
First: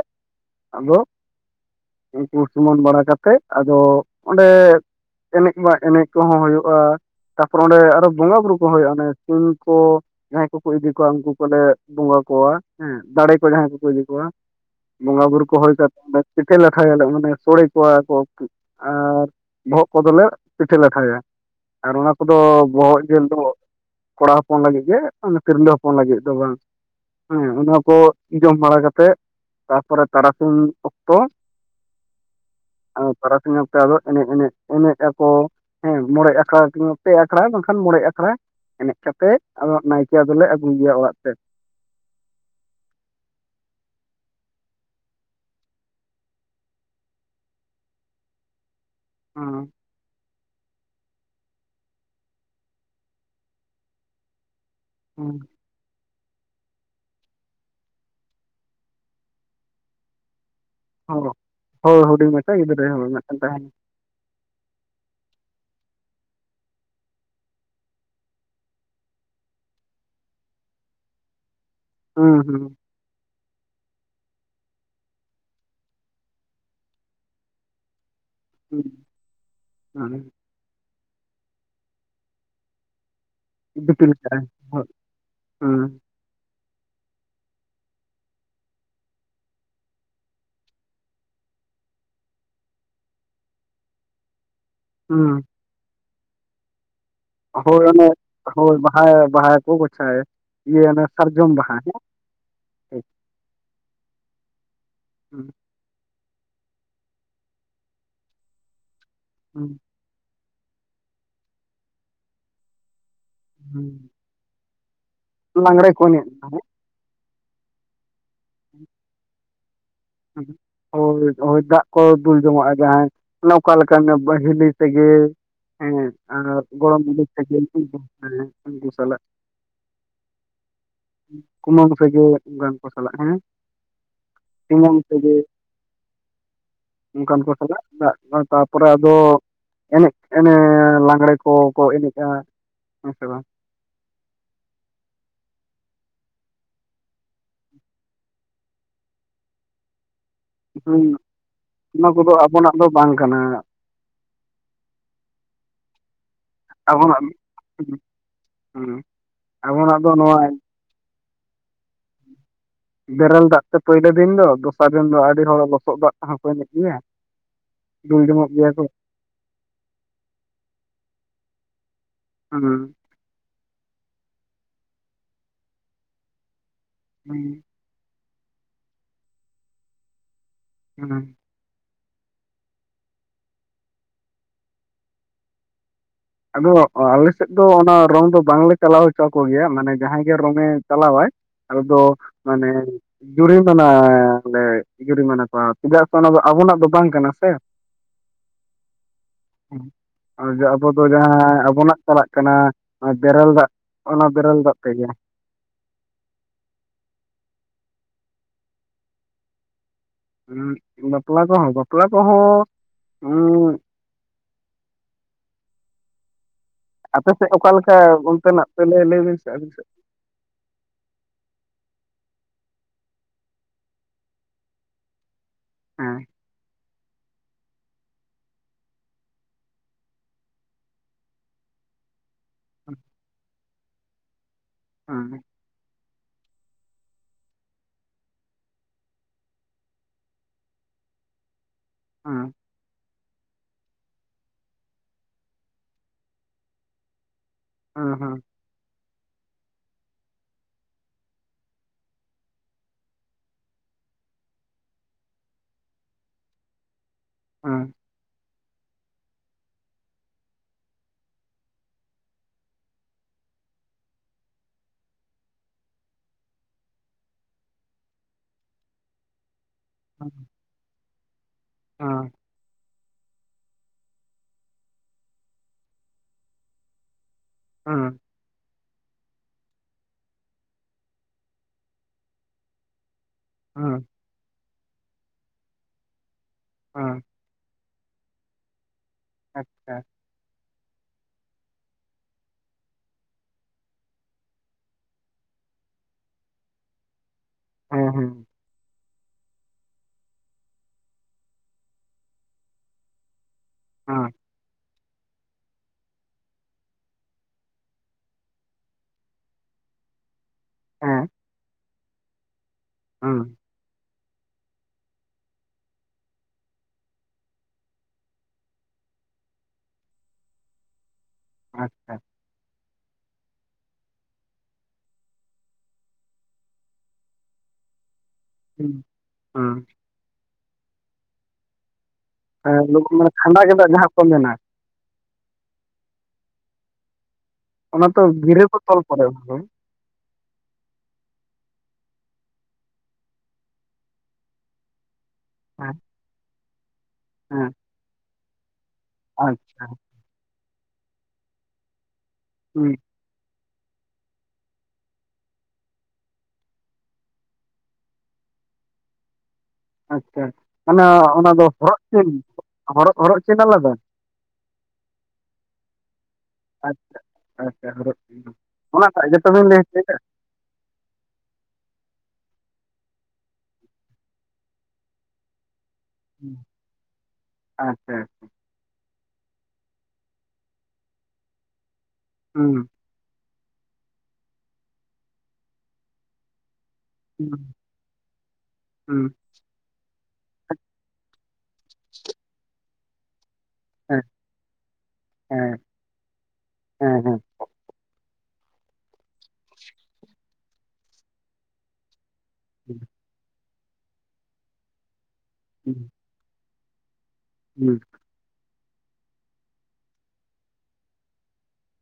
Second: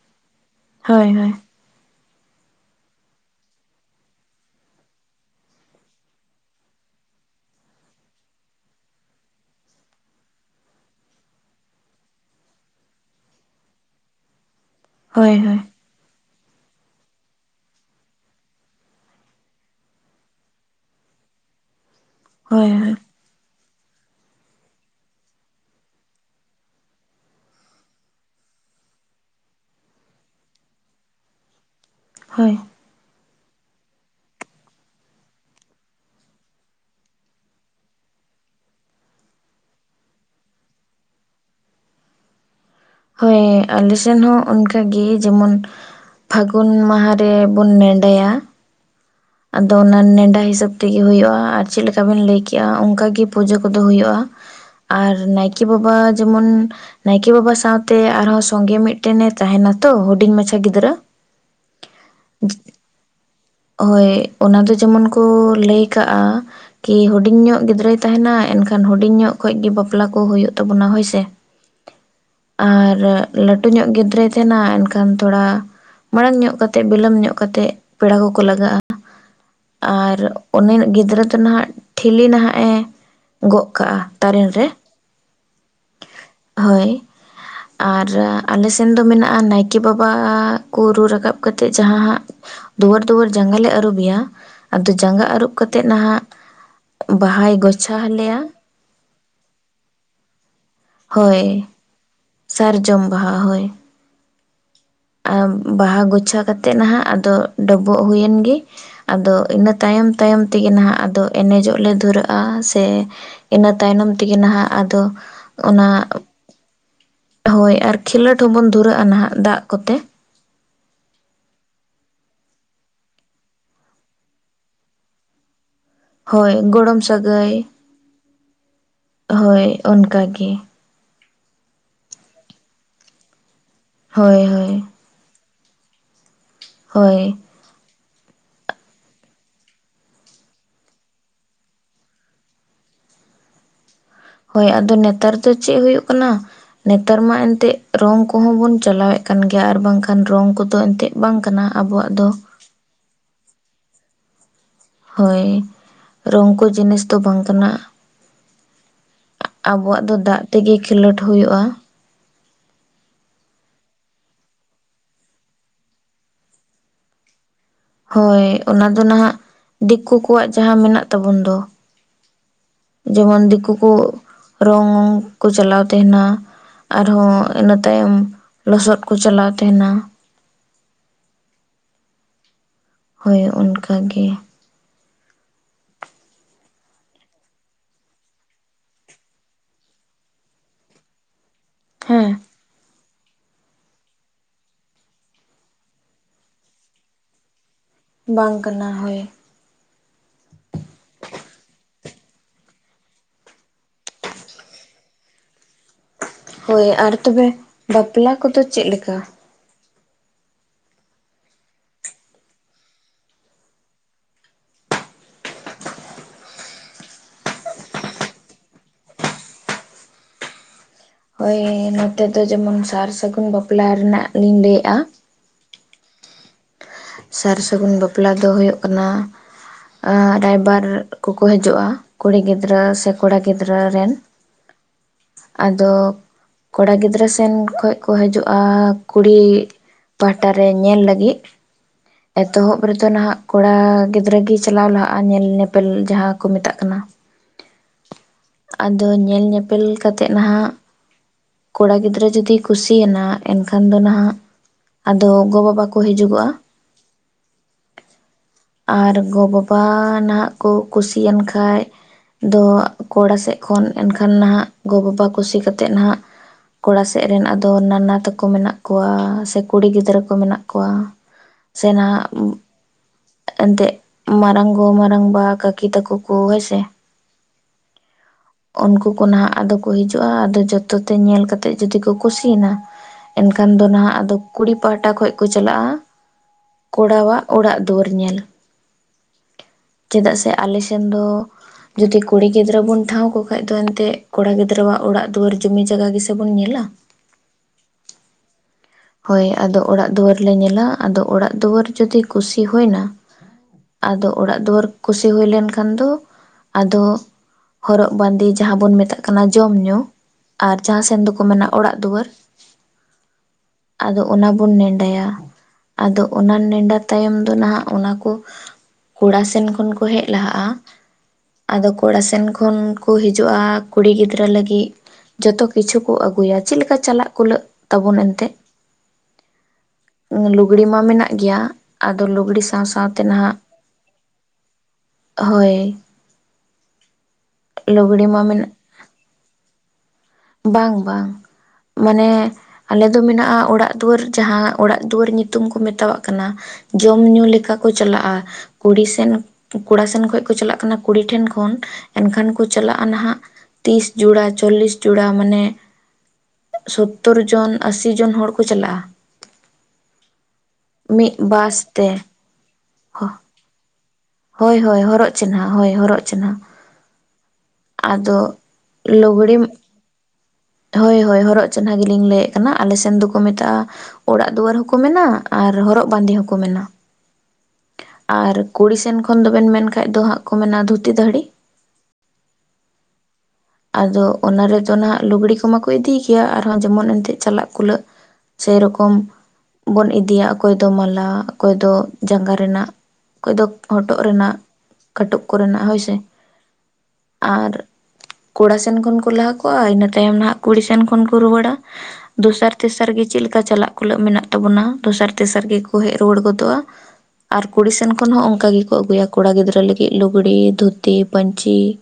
ᱟᱫᱚ ᱦᱳᱭ ᱦᱳᱭ ᱩᱱᱠᱩ ᱥᱩᱢᱟᱱ ᱵᱟᱲᱟ ᱠᱟᱛᱮ ᱟᱫᱚ ᱚᱸᱰᱮ - ᱮᱱᱮᱡ ᱢᱟ ᱮᱱᱮᱡ ᱠᱚ ᱦᱚᱸ ᱦᱩᱭᱩᱜᱼᱟ ᱛᱟᱯᱚᱨ ᱚᱸᱰᱮ ᱟᱨ ᱦᱚᱸ ᱵᱚᱸᱜᱟᱼ ᱵᱩᱨᱩ ᱠᱚ ᱦᱩᱭᱩᱜᱼᱟ ᱚᱱᱮ ᱥᱤᱢ ᱠᱚ ᱡᱟᱦᱟᱸᱭ ᱠᱚᱠᱚ ᱤᱫᱤ ᱠᱚᱣᱟ ᱩᱱᱠᱩ ᱠᱚᱞᱮ ᱵᱚᱸᱜᱟ ᱠᱚᱣᱟ ᱦᱮᱸ ᱫᱟᱲᱮ ᱠᱚ ᱡᱟᱦᱟᱸᱭ ᱠᱚᱠᱚ ᱤᱫᱤ ᱠᱚᱣᱟ ᱾ ᱵᱚᱸᱜᱟ ᱦᱳᱭ ᱵᱩᱨᱩ ᱠᱚ ᱦᱳᱭ ᱦᱩᱭ ᱠᱟᱛᱮ ᱯᱤᱴᱷᱟᱹ ᱞᱟᱴᱷᱟᱭᱟ ᱞᱮ ᱚᱱᱮ ᱥᱳᱲᱮ ᱠᱚᱣᱟ ᱠᱚ ᱟᱨ ᱵᱚᱦᱚᱜ ᱠᱚᱫᱚ ᱞᱮ ᱯᱤᱴᱷᱟᱹ ᱞᱟᱴᱷᱟᱭᱟ ᱟᱨ ᱚᱱᱟ ᱠᱚᱫᱚ ᱦᱳᱭ ᱦᱳᱭ ᱵᱚᱦᱚᱜ ᱡᱤᱞ ᱫᱚ ᱠᱚᱲᱟ ᱦᱚᱯᱚᱱ ᱞᱟᱹᱜᱤᱫ ᱜᱮ ᱛᱤᱨᱞᱟᱹ ᱦᱚᱯᱚᱱ ᱞᱟᱹᱜᱤᱫ ᱫᱚ ᱵᱟᱝ ᱾ ᱦᱮᱸ ᱚᱱᱟ ᱠᱚ ᱡᱚᱢ ᱵᱟᱲᱟ ᱠᱟᱛᱮ ᱛᱟᱨᱯᱚᱨ ᱛᱟᱨᱟ ᱛᱩᱝ ᱚᱠᱛᱚ ᱦᱳᱭ ᱾ ᱛᱟᱨᱥᱤᱧ ᱚᱠᱛᱮ ᱟᱫᱚ ᱮᱱᱮᱡ ᱮᱱᱮᱡ ᱮᱱᱮᱡ ᱟᱠᱚ ᱦᱮᱸ ᱢᱚᱬᱮ ᱟᱠᱷᱲᱟ ᱯᱮ ᱟᱠᱷᱲᱟ ᱵᱟᱝᱠᱷᱟᱱ ᱢᱚᱬᱮ ᱟᱠᱷᱲᱟ ᱾ ᱮᱱᱮᱡ ᱠᱟᱛᱮ ᱟᱫᱚ ᱱᱟᱭᱠᱮ ᱫᱚ ᱞᱮ ᱟᱹᱜᱩᱭ ᱜᱮᱭᱟ ᱚᱲᱟᱜ ᱛᱮ ᱾ ᱦᱳᱭ ᱾ ᱟᱞᱮ ᱥᱮᱱ ᱦᱚᱸ ᱚᱱᱠᱟ ᱜᱮ ᱡᱮᱢᱚᱱ ᱯᱷᱟᱹᱜᱩᱱ ᱢᱟᱦᱟ ᱨᱮ ᱵᱚᱱ ᱱᱮᱰᱟᱭᱟ ᱾ ᱦᱩᱸ ᱦᱤᱥᱟᱹᱵ ᱛᱮᱜᱮ ᱦᱩᱭᱩᱜᱼᱟ ᱟᱨ ᱪᱮᱫ ᱞᱮᱠᱟ ᱵᱮᱱ ᱞᱟᱹᱭ ᱠᱮᱼᱟ ᱚᱱᱠᱟ ᱜᱮ ᱯᱩᱡᱟᱹ ᱠᱚ ᱫᱚ ᱦᱩᱭᱩᱜᱼᱟ ᱟᱨ ᱦᱩᱸ ᱱᱟᱭᱠᱮ ᱠᱤ ᱵᱟᱵᱟ ᱡᱮᱢᱚᱱ ᱱᱟᱭᱠᱮ ᱵᱟᱵᱟ ᱥᱟᱶᱛᱮ ᱟᱨ ᱦᱚᱸ ᱥᱚᱸᱜᱮ ᱢᱤᱫᱴᱮᱱ ᱛᱟᱦᱮᱱᱟ ᱛᱚ ᱦᱩᱰᱤᱧ ᱢᱟᱪᱷᱟ ᱜᱤᱫᱽᱨᱟᱹ ᱦᱳ ᱦᱳᱭ ᱦᱩᱰᱤᱧ ᱢᱟᱪᱷᱟ ᱜᱤᱫᱽᱨᱟᱹ ᱦᱚᱲ ᱮ ᱛᱟᱦᱮᱱ ᱾ ᱦᱳᱭ ᱚᱱᱟ ᱫᱚ ᱡᱮᱢᱚᱱ ᱠᱚ ᱞᱟᱹᱭ ᱠᱟᱜᱼᱟ ᱠᱤ ᱦᱩᱰᱤᱧ ᱧᱚᱜ ᱜᱤᱫᱽᱨᱟᱹᱭ ᱛᱟᱦᱮᱱᱟ ᱮᱱᱠᱷᱟᱱ ᱦᱩᱰᱤᱧ ᱧᱚᱜ ᱠᱷᱚᱱ ᱜᱮ ᱵᱟᱯᱞᱟ ᱠᱚ ᱦᱩᱭᱩᱜ ᱛᱟᱵᱚᱱᱟ ᱦᱳᱭ ᱥᱮ ᱾ [inaudible] ᱦᱩᱸ ᱟᱨ ᱞᱟᱹᱴᱩ ᱧᱚᱜ ᱜᱤᱫᱽᱨᱟᱹᱭ ᱛᱟᱦᱮᱱᱟ ᱮᱱᱠᱷᱟᱱ ᱛᱷᱚᱲᱟ ᱢᱟᱲᱟᱝ ᱧᱚᱜ ᱠᱟᱛᱮ ᱵᱤᱞᱚᱢ ᱧᱚᱜ ᱠᱟᱛᱮ ᱯᱮᱲᱟ ᱠᱚ ᱠᱚ ᱞᱟᱜ ᱾ ᱦᱩᱸ ᱟᱨ ᱦᱩᱸ ᱩᱱᱤ ᱜᱤᱫᱽᱨᱟᱹ ᱫᱚ ᱱᱟᱦᱜ ᱴᱷᱤᱞᱤ ᱱᱟᱦᱜ ᱮ ᱜᱚᱜ ᱠᱟᱜᱼᱟ ᱫᱤᱯᱤᱞ ᱠᱟᱜᱼᱟᱭ ᱛᱟᱨᱮᱱ ᱨᱮ ᱾ ᱦᱳᱭ ᱦᱩᱸ ᱾ ᱦᱳᱭ ᱾ ᱟᱨ ᱟᱞᱮ ᱥᱮᱱ ᱫᱚ ᱢᱮᱱᱟᱜᱼᱟ ᱱᱟᱭᱠᱮ ᱵᱟᱵᱟ ᱠᱚ ᱨᱩ ᱨᱟᱠᱟᱵ ᱠᱟᱛᱮ ᱡᱟᱦᱟᱸ ᱦᱟᱸ ᱫᱩᱣᱟᱹᱨ ᱫᱩᱣᱟᱹᱨ ᱡᱟᱸᱜᱟ ᱞᱮ ᱟᱹᱨᱩᱵᱮᱭᱟ ᱾ ᱟᱫᱚ ᱡᱟᱸᱜᱟ ᱦᱩᱸ ᱟᱹᱨᱩᱵ ᱠᱟᱛᱮ ᱱᱟᱦᱜ ᱵᱟᱦᱟᱭ ᱜᱚᱪᱷᱟ ᱟᱞᱮᱭᱟ ᱦᱚᱭ ᱵᱟᱦᱟᱭ ᱵᱟᱦᱟ ᱠᱚ ᱜᱚᱪᱷᱟᱭ ᱭᱮᱹ ᱦᱳᱭ ᱥᱟᱨᱡᱚᱢ ᱵᱟᱦᱟ ᱠᱚ ᱥᱟᱨᱡᱚᱢ ᱵᱟᱦᱟ ᱦᱳᱭ ᱦᱩᱸ ᱵᱟᱦᱟ ᱜᱚᱪᱷᱟ ᱠᱟᱛᱮᱜ ᱱᱟᱦᱟᱜ ᱟᱫᱚ ᱰᱚᱹᱵᱚᱹᱜ ᱦᱩᱭᱮᱱ ᱜᱮ ᱟᱫᱚ ᱦᱩᱸ ᱤᱱᱟᱹ ᱛᱟᱭᱚᱢ ᱛᱟᱭᱚᱢ ᱛᱮ ᱜᱮ ᱱᱟᱦᱜ ᱟᱫᱚ ᱮᱱᱮᱡᱚᱜ ᱞᱮ ᱫᱷᱩᱨᱟᱹᱜᱼᱟ ᱥᱮ ᱤᱱᱟᱹ ᱛᱟᱭᱱᱚᱢ ᱛᱮ ᱜᱮ ᱱᱟᱦᱜ ᱟᱫᱚ ᱚᱱᱟ ᱞᱟᱝᱲᱮ ᱠᱚ ᱮᱱᱮᱡ ᱛᱟᱦᱮᱸ ᱾ ᱦᱳᱭ ᱟᱨ ᱠᱷᱮᱞᱳᱰ ᱦᱚᱸᱵᱚᱱ ᱫᱷᱩᱨᱟᱹᱜᱼᱟ ᱱᱟᱦᱟᱜ ᱫᱟᱜ ᱠᱚᱛᱮ ᱾ ᱦᱳᱭ ᱦᱳᱭ ᱫᱟᱜ ᱠᱚ ᱫᱩᱞ ᱡᱚᱝᱚᱜᱼᱟ ᱡᱟᱦᱟᱸᱭ ᱱᱚᱝᱠᱟ ᱞᱮᱠᱟᱱ [unintelligible] ᱦᱤᱞᱤ ᱛᱮ ᱜᱮ ᱦᱮᱸ ᱟᱨ ᱦᱳᱭ ᱜᱚᱲᱚᱢ ᱵᱩᱰᱤ ᱥᱟᱹᱜᱟᱹᱭ ᱛᱮᱠᱚ ᱞᱮ ᱩᱱᱠᱩ ᱦᱮᱸ ᱩᱱᱠᱩ ᱥᱟᱞᱟᱜ ᱾ ᱦᱳᱭ ᱚᱱᱠᱟᱜᱮ ᱠᱩᱢᱟᱹᱝ ᱥᱮᱜᱮᱭ ᱜᱟᱱ ᱠᱚ ᱥᱟᱞᱟᱜ ᱦᱮᱸ ᱦᱳᱭ ᱦᱳᱭ ᱾ ᱛᱮᱧᱟᱝ ᱥᱟᱹᱜᱟᱹᱭ ᱦᱳᱭ ᱚᱱᱠᱟᱱ ᱠᱚ ᱥᱟᱞᱟᱜ ᱛᱟᱨᱯᱚᱨᱮ ᱟᱫᱚ [unintelligible] ᱮᱱᱮᱡ ᱮᱱᱮ ᱞᱟᱜᱽᱬᱮ ᱠᱚᱠᱚ ᱮᱱᱮᱡᱼᱟ᱾ ᱦᱪ ᱥᱮ ᱵᱟᱝ [unintelligible] ᱦᱳᱭ ᱟᱫᱚ ᱱᱮᱛᱟᱨ ᱫᱚ ᱪᱮᱫ ᱦᱩᱭᱩᱜ ᱠᱟᱱᱟᱹ ᱱᱮᱛᱟᱨ ᱢᱟ ᱮᱱᱛᱮ ᱨᱚᱝ ᱠᱚᱦᱚᱸ ᱵᱚᱱ ᱪᱟᱞᱟᱣᱮᱜ ᱠᱟᱱ ᱜᱮᱭᱟ ᱟᱨ ᱵᱟᱝᱠᱷᱟᱱ ᱨᱚᱝ ᱠᱚᱫᱚ ᱦᱩᱸ ᱮᱱᱛᱮᱫ ᱵᱟᱝ ᱠᱟᱱᱟ ᱟᱵᱚᱣᱟᱜ ᱚᱱᱟ ᱫᱚ ᱠᱚᱫᱚ ᱟᱵᱚᱱᱟᱜ ᱫᱚ ᱵᱟᱝ ᱠᱟᱱᱟ ᱦᱳᱭ ᱨᱚᱝ ᱡᱤᱱᱤᱥ ᱫᱚ ᱟᱵᱚᱱᱟᱜ ᱵᱟᱝ ᱠᱟᱱᱟ ᱦᱩᱸ ᱦᱩᱸ [unintelligible] ᱟᱵᱚᱱᱟᱜ ᱟᱵᱚᱣᱟᱜ ᱫᱚ ᱱᱚᱣᱟ ᱫᱟᱜ ᱛᱮᱜᱮ ᱠᱷᱮᱞᱳᱰ ᱦᱩᱭᱩᱜᱼᱟ᱾ ᱵᱮᱨᱮᱞ ᱫᱟᱜ ᱛᱮ ᱯᱳᱭᱞᱳ ᱫᱤᱱ ᱫᱚ ᱫᱚᱥᱟᱨ ᱫᱤᱱ ᱫᱚ ᱟᱹᱰᱤ ᱦᱚᱲ ᱞᱚᱥᱚᱫ ᱫᱟᱜ ᱛᱮᱦᱚᱸ ᱠᱚ ᱮᱱᱮᱡ ᱜᱮᱭᱟ ᱫᱩᱞ ᱦᱳᱭ ᱡᱚᱝᱚᱜ ᱜᱮᱭᱟ ᱠᱚ ᱚᱱᱟ ᱫᱚ ᱱᱟᱦᱟᱜ ᱫᱤᱠᱩ ᱠᱚᱣᱟᱜ ᱡᱟᱦᱟᱸ ᱢᱮᱱᱟᱜ ᱛᱟᱵᱚᱱ ᱫᱚ ᱦᱩᱸ ᱡᱮᱢᱚᱱ ᱫᱤᱠᱩ ᱨᱚᱝᱠᱚ ᱪᱟᱞᱟᱣ ᱛᱟᱦᱮᱱᱟ ᱟᱨᱦᱚᱸ ᱦᱩᱸ ᱤᱱᱟᱹ ᱛᱟᱭᱚᱢ ᱞᱚᱥᱚᱫ ᱠᱚ ᱪᱟᱞᱟᱣ ᱛᱟᱦᱮᱸᱱᱟ ᱦᱩᱸ ᱦᱳᱭ ᱚᱱᱠᱟᱜᱮ᱾ ᱟᱫᱚ ᱟᱞᱮ ᱥᱮᱫ ᱫᱚ ᱚᱱᱟ ᱨᱚᱝ ᱫᱚ ᱵᱟᱝᱞᱮ ᱪᱟᱞᱟᱣ ᱦᱚᱪᱚ ᱟᱠᱚᱜᱮᱭᱟ ᱢᱟᱱᱮ ᱡᱟᱦᱟᱸᱭ ᱜᱮ ᱨᱚᱝ ᱮ ᱪᱟᱞᱟᱣᱟᱭ ᱟᱵᱫᱚ ᱦᱮᱸ ᱢᱟᱱᱮ ᱡᱩᱲᱤᱢᱟᱱᱟ ᱟᱞᱮ ᱡᱩᱹᱨᱤ ᱢᱮ ᱠᱚᱣᱟ ᱪᱮᱫᱟᱜ ᱥᱮ ᱚᱱᱟ ᱫᱚ ᱟᱵᱚᱱᱟᱜ ᱫᱚ ᱵᱟᱝ ᱠᱟᱱᱟ ᱥᱮ? ᱵᱟᱝ ᱠᱟᱱᱟ ᱦᱳᱭ ᱟᱨ ᱟᱵᱚ ᱫᱚ ᱡᱟᱦᱟᱸ ᱟᱵᱚᱱᱟᱜ ᱪᱟᱞᱟᱜ ᱠᱟᱱᱟ ᱵᱮᱨᱮᱞ ᱫᱟᱜ ᱚᱱᱟ ᱵᱮᱨᱮᱞ ᱫᱟᱜ ᱛᱮᱜᱮ ᱦᱳᱭ ᱟᱨ ᱛᱚᱵᱮ ᱵᱟᱯᱞᱟ ᱠᱚᱫᱚ ᱪᱮᱫ ᱞᱮᱠᱟ? ᱩ ᱵᱟᱯᱞᱟ ᱠᱚᱦᱚᱸ ᱵᱟᱯᱞᱟ ᱠᱚᱦᱚ ᱩ ᱟᱯᱮ ᱥᱮᱫ ᱚᱠᱟ ᱞᱮᱠᱟ ᱚᱱᱛᱮᱱᱟᱜ ᱯᱮ ᱞᱟᱹᱭ ᱵᱤᱱ ᱥᱮ ᱟᱹᱵᱤᱱ ᱥᱮᱫ ᱦᱳᱭ ᱱᱚᱛᱮ ᱫᱚ ᱡᱮᱢᱚᱱ ᱥᱟᱨ ᱥᱟᱹᱜᱩᱱ ᱵᱟᱯᱞᱟ ᱨᱮᱱᱟᱜ ᱞᱤᱧ ᱞᱟᱹᱭᱮᱫ-ᱟ ᱦᱮᱸ ᱥᱟᱨ ᱥᱟᱹᱜᱩᱱ ᱵᱟᱯᱞᱟ ᱫᱚ ᱦᱩᱭᱩᱜ ᱠᱟᱱᱟ ᱟ ᱨᱟᱭᱵᱟᱨ ᱠᱚᱠᱚ ᱦᱤᱡᱩᱜ-ᱟ᱾ ᱠᱩᱲᱤ ᱜᱤᱫᱽᱨᱟᱹ ᱥᱮ ᱠᱚᱲᱟ ᱜᱤᱫᱽᱨᱟᱹ ᱨᱮᱱ? ᱦᱩᱸ ᱟᱫᱚ ᱠᱚᱲᱟ ᱜᱤᱫᱽᱨᱟᱹ ᱥᱮᱱ ᱠᱷᱚᱱ ᱠᱚ ᱦᱤᱡᱩᱜ-ᱟ ᱠᱩᱲᱤ ᱯᱟᱦᱟᱴᱟ ᱨᱮ ᱧᱮᱞ ᱞᱟᱹᱜᱤᱫ ᱦᱮᱸ ᱦᱮᱸ ᱮᱛᱚᱦᱚᱵ ᱨᱮᱫᱚ ᱱᱟᱦᱟᱜ ᱠᱚᱲᱟ ᱜᱤᱫᱽᱨᱟᱹ ᱜᱮ ᱪᱟᱞᱟᱣ ᱞᱟᱦᱟᱜ-ᱟ᱾ ᱧᱮᱞ ᱧᱮᱯᱮᱞ ᱡᱟᱦᱟᱸ ᱠᱚ ᱢᱮᱛᱟᱜ ᱠᱟᱱᱟᱹ ᱦᱩᱸ ᱦᱩᱸ ᱟᱫᱚ ᱧᱮᱞ ᱧᱮᱯᱮᱞ ᱠᱟᱛᱮᱜ ᱱᱟᱦᱟᱜ ᱠᱚᱲᱟ ᱜᱤᱫᱽᱨᱟᱹ ᱡᱩᱫᱤ ᱠᱩᱥᱤᱭᱮᱱᱟ ᱮᱱᱠᱷᱟᱱ ᱫᱚ ᱱᱟᱦᱟᱜ ᱟᱫᱚ ᱜᱚ ᱵᱟᱵᱟ ᱠᱚ ᱦᱤᱡᱩᱜᱚ-ᱟ᱾ ᱦᱩᱸ ᱟᱨ ᱜᱚ ᱵᱟᱵᱟ ᱱᱟᱦᱟᱜ ᱠᱚ ᱠᱩᱥᱤᱭᱮᱱ ᱠᱷᱟᱭ ᱫᱚ ᱠᱚᱲᱟ ᱥᱮᱫ ᱠᱷᱚᱱ ᱮᱱᱠᱷᱟᱱ ᱱᱟᱦᱟᱜ ᱜᱚ-ᱵᱟᱵᱟ ᱠᱩᱥᱤ ᱠᱟᱛᱮᱫ ᱱᱟᱦᱟᱜ ᱠᱚᱲᱟ ᱥᱮᱜ ᱨᱮᱱ ᱟᱫᱚ ᱱᱟᱱᱟ ᱛᱟᱠᱚ ᱢᱮᱱᱟᱜ ᱠᱚᱣᱟ ᱥᱮ ᱠᱩᱲᱤ ᱜᱤᱫᱽᱨᱟᱹ ᱠᱚ ᱢᱮᱱᱟᱜ ᱠᱚᱣᱟ ᱥᱮ ᱱᱟᱦᱟᱜ ᱦᱮᱸ ᱮᱱᱛᱮ ᱢᱟᱨᱟᱝ ᱜᱳ ᱢᱟᱨᱟᱝ ᱵᱟ ᱠᱟᱠᱤ ᱛᱟᱠᱩ ᱠᱚ ᱦᱚᱭ ᱥᱮ ᱦᱩᱸ ᱩᱱᱠᱩ ᱠᱚ ᱱᱟᱦᱟᱜ ᱟᱫᱚ ᱠᱚ ᱦᱤᱡᱩᱜ-ᱟ᱾ ᱟᱫᱚ ᱡᱚᱛᱚ ᱛᱮ ᱧᱮᱞ ᱠᱟᱛᱮᱫ ᱡᱩᱫᱤ ᱠᱚ ᱠᱩᱥᱤᱮᱱᱟ ᱮᱱᱠᱷᱟᱱ ᱫᱚ ᱦᱮᱸ ᱱᱟᱦᱟᱜ ᱟᱫᱚ ᱠᱩᱲᱤ ᱯᱟᱦᱴᱟ ᱠᱷᱚᱱ ᱠᱚ ᱪᱟᱞᱟᱜᱼᱟ ᱦᱮᱸ ᱠᱚᱲᱟᱣᱟᱜ ᱚᱲᱟᱜ ᱫᱩᱨᱟᱹᱣ ᱧᱮᱞ ᱟᱪᱪᱷᱟ ᱪᱮᱫᱟᱜ ᱥᱮ ᱟᱞᱮ ᱥᱮᱱ ᱫᱚ ᱡᱩᱫᱤ ᱠᱩᱲᱤ ᱜᱤᱫᱽᱨᱟᱹ ᱵᱚᱱ ᱴᱷᱟᱶ ᱠᱚ, ᱠᱷᱟᱡ ᱫᱚ ᱮᱱᱛᱮ ᱠᱚᱲᱟ ᱜᱤᱫᱽᱨᱟᱹᱣᱟᱜ, ᱚᱲᱟᱜ ᱫᱩᱣᱟᱹᱨ ᱡᱩᱢᱤ ᱡᱟᱭᱜᱟ ᱜᱮᱥᱮ ᱵᱚᱱ ᱧᱮᱞᱟ ᱾ ᱦᱩᱸ- ᱦᱩᱸ ᱾ ᱦᱳᱭ ᱟᱫᱚ ᱚᱲᱟᱜ ᱫᱩᱣᱟᱹᱨ ᱞᱮ ᱧᱮᱞᱟ᱾ ᱟᱫᱚ ᱚᱲᱟᱜ ᱫᱩᱣᱟᱹᱨ ᱡᱩᱫᱤ ᱠᱩᱥᱤ ᱦᱩᱭᱱᱟ ᱟᱫᱚ ᱦᱮᱸ ᱚᱲᱟᱜ ᱫᱩᱣᱟᱹᱨ ᱠᱩᱥᱤ ᱦᱩᱭ ᱞᱮᱱᱠᱷᱟᱱ ᱫᱚ ᱟᱫᱚ ᱦᱚᱨᱚᱜ ᱵᱟᱸᱫᱮ ᱡᱟᱦᱟᱸ ᱵᱚᱱ ᱢᱮᱛᱟᱜ ᱠᱟᱱᱟ ᱡᱚᱢ ᱧᱩ ᱾ ᱟᱨ ᱡᱟᱸᱦᱟᱸ ᱥᱮᱱ ᱦᱮᱸ ᱫᱚᱠᱚ ᱢᱮᱱᱟ ᱚᱲᱟᱜ ᱫᱩᱣᱟᱹᱨ ᱾ ᱦᱩᱸ ᱟᱫᱚ ᱚᱱᱟ ᱵᱚᱱ ᱱᱮᱰᱟᱭᱟ ᱾ ᱟᱫᱚ ᱚᱱᱟ ᱱᱮᱰᱟ ᱛᱟᱭᱚᱢ ᱫᱚ ᱱᱟᱦᱟᱜ ᱚᱱᱟ ᱠᱚ ᱠᱚᱲᱟ ᱥᱮᱱ ᱠᱷᱚᱱ ᱠᱚ ᱦᱮᱡ ᱞᱟᱦᱟᱜᱼᱟ, ᱟᱫᱚ ᱟᱪᱪᱷᱟ ᱠᱚᱲᱟ ᱥᱮᱱ ᱠᱷᱚᱱ ᱠᱚ ᱦᱤᱡᱩᱜᱼᱟ ᱠᱩᱲᱤ ᱜᱤᱫᱽᱨᱟᱹ ᱞᱟᱹᱜᱤᱜ ᱡᱚᱛᱚ ᱠᱤᱪᱷᱩ ᱠᱚ, ᱟᱹᱜᱩᱭᱟ ᱪᱮᱫ ᱞᱮᱠᱟ ᱪᱟᱞᱟᱜ ᱠᱩᱞᱟᱹᱜ ᱛᱟᱵᱩᱱ ᱮᱱᱛᱮ ᱦᱩᱸ ᱦᱩᱸ ᱞᱩᱜᱽᱲᱤ ᱢᱟ ᱢᱮᱱᱟᱜ ᱜᱮᱭᱟ ᱾ ᱟᱫᱚ ᱞᱩᱜᱽᱲᱤ ᱦᱮᱸ ᱞᱩ- ᱥᱟᱶᱥᱟᱶᱛᱮ ᱢᱟᱱᱮ ᱱᱟᱦᱟᱜ ᱠᱷᱟᱸᱰᱟ ᱜᱮᱸᱫᱟᱜ ᱡᱟᱦᱟᱸ ᱠᱚ ᱢᱮᱱᱟ ᱦᱳᱭ ᱚᱱᱟ ᱛᱚ ᱞᱩᱜᱽᱲᱤ ᱢᱟ ᱜᱤᱨᱟᱹ ᱢᱮᱱᱟᱜ ᱠᱚ ᱛᱚᱞ ᱯᱚᱨᱮ ᱚᱠᱛᱚ ᱾ ᱵᱟᱝ ᱵᱟᱝ ᱢᱟᱱᱮ ᱟᱞᱮ ᱫᱚ ᱢᱮᱱᱟᱜᱼᱟ ᱾ ᱚᱲᱟᱜ ᱫᱩᱣᱟᱹᱨ ᱡᱟᱸᱦᱟᱸ ᱚᱲᱟᱜ ᱫᱩᱣᱟᱹᱨ ᱧᱩᱛᱩᱢ ᱠᱚ ᱦᱮᱸ ᱢᱮᱛᱟᱣᱟᱜ ᱠᱟᱱᱟ, ᱡᱚᱢ ᱧᱩ ᱦᱮᱸ ᱞᱮᱠᱟ ᱠᱚ ᱪᱟᱞᱟᱜᱼᱟ ᱾ ᱠᱩᱲᱤ ᱥᱮᱱ, ᱟᱪᱪᱷᱟ ᱠᱚᱲᱟ ᱥᱮᱱ ᱠᱷᱚᱱ ᱠᱚ ᱪᱟᱞᱟᱜ ᱠᱟᱱᱟ ᱠᱩᱲᱤ ᱴᱷᱮᱱ ᱠᱷᱚᱱ ᱮᱱᱠᱷᱟᱱ ᱠᱚ ᱦᱩᱸ ᱪᱟᱞᱟᱜᱼᱟ᱾ ᱱᱟᱦᱟᱜ ᱛᱤᱨᱤᱥ ᱡᱳᱲᱟ, ᱪᱚᱞᱞᱤᱥ ᱡᱳᱲᱟ ᱢᱟᱱᱮ ᱥᱚᱛᱚᱨ ᱡᱚᱱ ᱟᱥᱤ ᱡᱚᱱ ᱦᱚᱲ ᱠᱚ ᱪᱟᱞᱟᱜᱼᱟ᱾ ᱟᱪᱪᱷᱟ ᱚᱱᱟ ᱢᱤᱫ ᱚᱱᱟ ᱫᱚ ᱵᱟᱥ ᱦᱚᱨᱚᱜ ᱛᱮ ᱪᱤᱱ, ᱦᱚᱨᱚᱜ ᱦᱚᱨᱚᱜ ᱪᱤᱱ ᱟᱞᱟᱫᱟ? ᱦᱳᱭ- ᱦᱳᱭ ᱦᱚᱨᱚᱜ ᱪᱤᱱᱦᱟ. ᱦᱳᱭ ᱦᱚᱨᱚᱜ ᱪᱤᱱᱦᱟ. ᱾ ᱟᱪᱪᱷᱟ ᱟᱪᱪᱷᱟ ᱦᱚᱨᱚᱜ ᱪᱤᱱᱦᱟᱹ ᱚᱱᱟ ᱴᱟᱜ ᱜᱮᱛᱚ ᱞᱩᱜᱽᱲᱤ ᱵᱤᱱ ᱞᱟᱹᱭ ᱦᱚᱪᱚᱭᱫᱟ? ᱦᱳᱭ ᱦᱳᱭ ᱦᱚᱨᱚᱜ ᱪᱤᱱᱦᱟᱹ ᱜᱮᱞᱤᱧ ᱞᱟᱹᱭᱮᱜ ᱾ ᱠᱟᱱᱟ ᱟᱞᱮ ᱥᱮᱱ ᱫᱚᱠᱚ ᱢᱮᱛᱟᱜᱼᱟ, ᱚᱲᱟᱜ ᱫᱩᱣᱟᱹᱨ ᱦᱚᱸᱠᱚ ᱢᱮᱱᱟ ᱾ ᱟᱨ ᱦᱚᱨᱚᱜ ᱵᱟᱸᱫᱮ ᱦᱚᱸᱠᱚ ᱦᱩᱸ, ᱢᱮᱱᱟ ᱟᱪᱪᱷᱟ ᱾ ᱟᱨ ᱠᱩᱲᱤ ᱥᱮᱱ ᱠᱷᱚᱱ ᱫᱚᱵᱮᱱ ᱢᱮᱱ ᱠᱷᱟᱡ, ᱫᱚ ᱦᱟᱸᱜ ᱠᱚ ᱢᱮᱱᱟ ᱫᱷᱩᱛᱤ ᱫᱟᱲᱹᱦᱲᱤ ᱾ ᱦᱩᱸ ᱟᱫᱚ ᱚᱱᱟ ᱨᱮᱫᱚ ᱱᱟᱦᱟᱜ ᱞᱩᱜᱽᱲᱤ ᱠᱚᱢᱟ ᱠᱚ ᱤᱫᱤᱭ ᱜᱮᱭᱟ ᱾ ᱟᱨᱦᱚᱸ ᱡᱮᱢᱚᱱ ᱮᱱᱛᱮ ᱪᱟᱞᱟᱜ ᱦᱩᱸ ᱠᱩᱞᱟᱹᱜ ᱥᱮᱨᱚᱠᱚᱢ ᱦᱩᱸ ᱵᱚᱱ ᱤᱫᱤᱭᱟ ᱾ ᱚᱠᱚᱭ ᱫᱚ ᱢᱟᱞᱟ, ᱚᱠᱚᱭ ᱫᱚ ᱡᱟᱸᱜᱟ ᱨᱮᱱᱟᱜ, ᱚᱠᱚᱭ ᱫᱚ ᱦᱚᱴᱚᱜ ᱦᱮᱸ ᱨᱮᱱᱟᱜ, ᱠᱟᱹᱴᱩᱵ ᱦᱮᱸ ᱠᱚᱨᱮᱱᱟᱜ ᱦᱳᱭᱥᱮ ᱦᱮᱸ ᱦᱮᱸ ᱟᱨ ᱠᱚᱲᱟ ᱥᱮᱱ ᱠᱷᱚᱱ ᱠᱚ ᱞᱟᱦᱟ ᱠᱚᱣᱟ, ᱤᱱᱟᱹ ᱛᱟᱭᱚᱢ ᱱᱟᱦᱟᱸᱜ ᱠᱩᱲᱤ ᱥᱮᱱ ᱠᱷᱚᱱ ᱠᱚ ᱨᱩᱣᱟᱹᱲᱟ ᱾ ᱫᱚᱥᱟᱨ ᱦᱩᱸ ᱛᱮᱥᱟᱨ ᱜᱮ ᱪᱮᱫ ᱞᱮᱠᱟ ᱪᱟᱞᱟᱜ, ᱠᱩᱩᱞᱟᱹᱜ ᱢᱮᱱᱟᱜ ᱛᱟᱵᱚᱱᱟ ᱾ ᱫᱚᱥᱟᱨ ᱛᱮᱥᱟᱨ ᱜᱮᱠᱚ ᱦᱮᱡ ᱨᱩᱣᱟᱹᱲ ᱜᱚᱫᱚᱜᱼᱟ, ᱟᱨ ᱠᱩᱲᱤ ᱦᱩᱸ ᱥᱮᱱ ᱛᱚᱠᱷᱚᱱ ᱦᱚᱸ ᱚᱱᱠᱟ ᱜᱮᱠᱚ ᱟᱹᱜᱩᱭᱟ, ᱠᱚᱲᱟ ᱜᱤᱫᱽᱨᱟᱹ ᱞᱟᱹᱜᱤᱫ ᱞᱩᱜᱽᱲᱤ ᱫᱷᱩᱛᱤ ᱯᱟᱹᱧᱪᱤ ᱾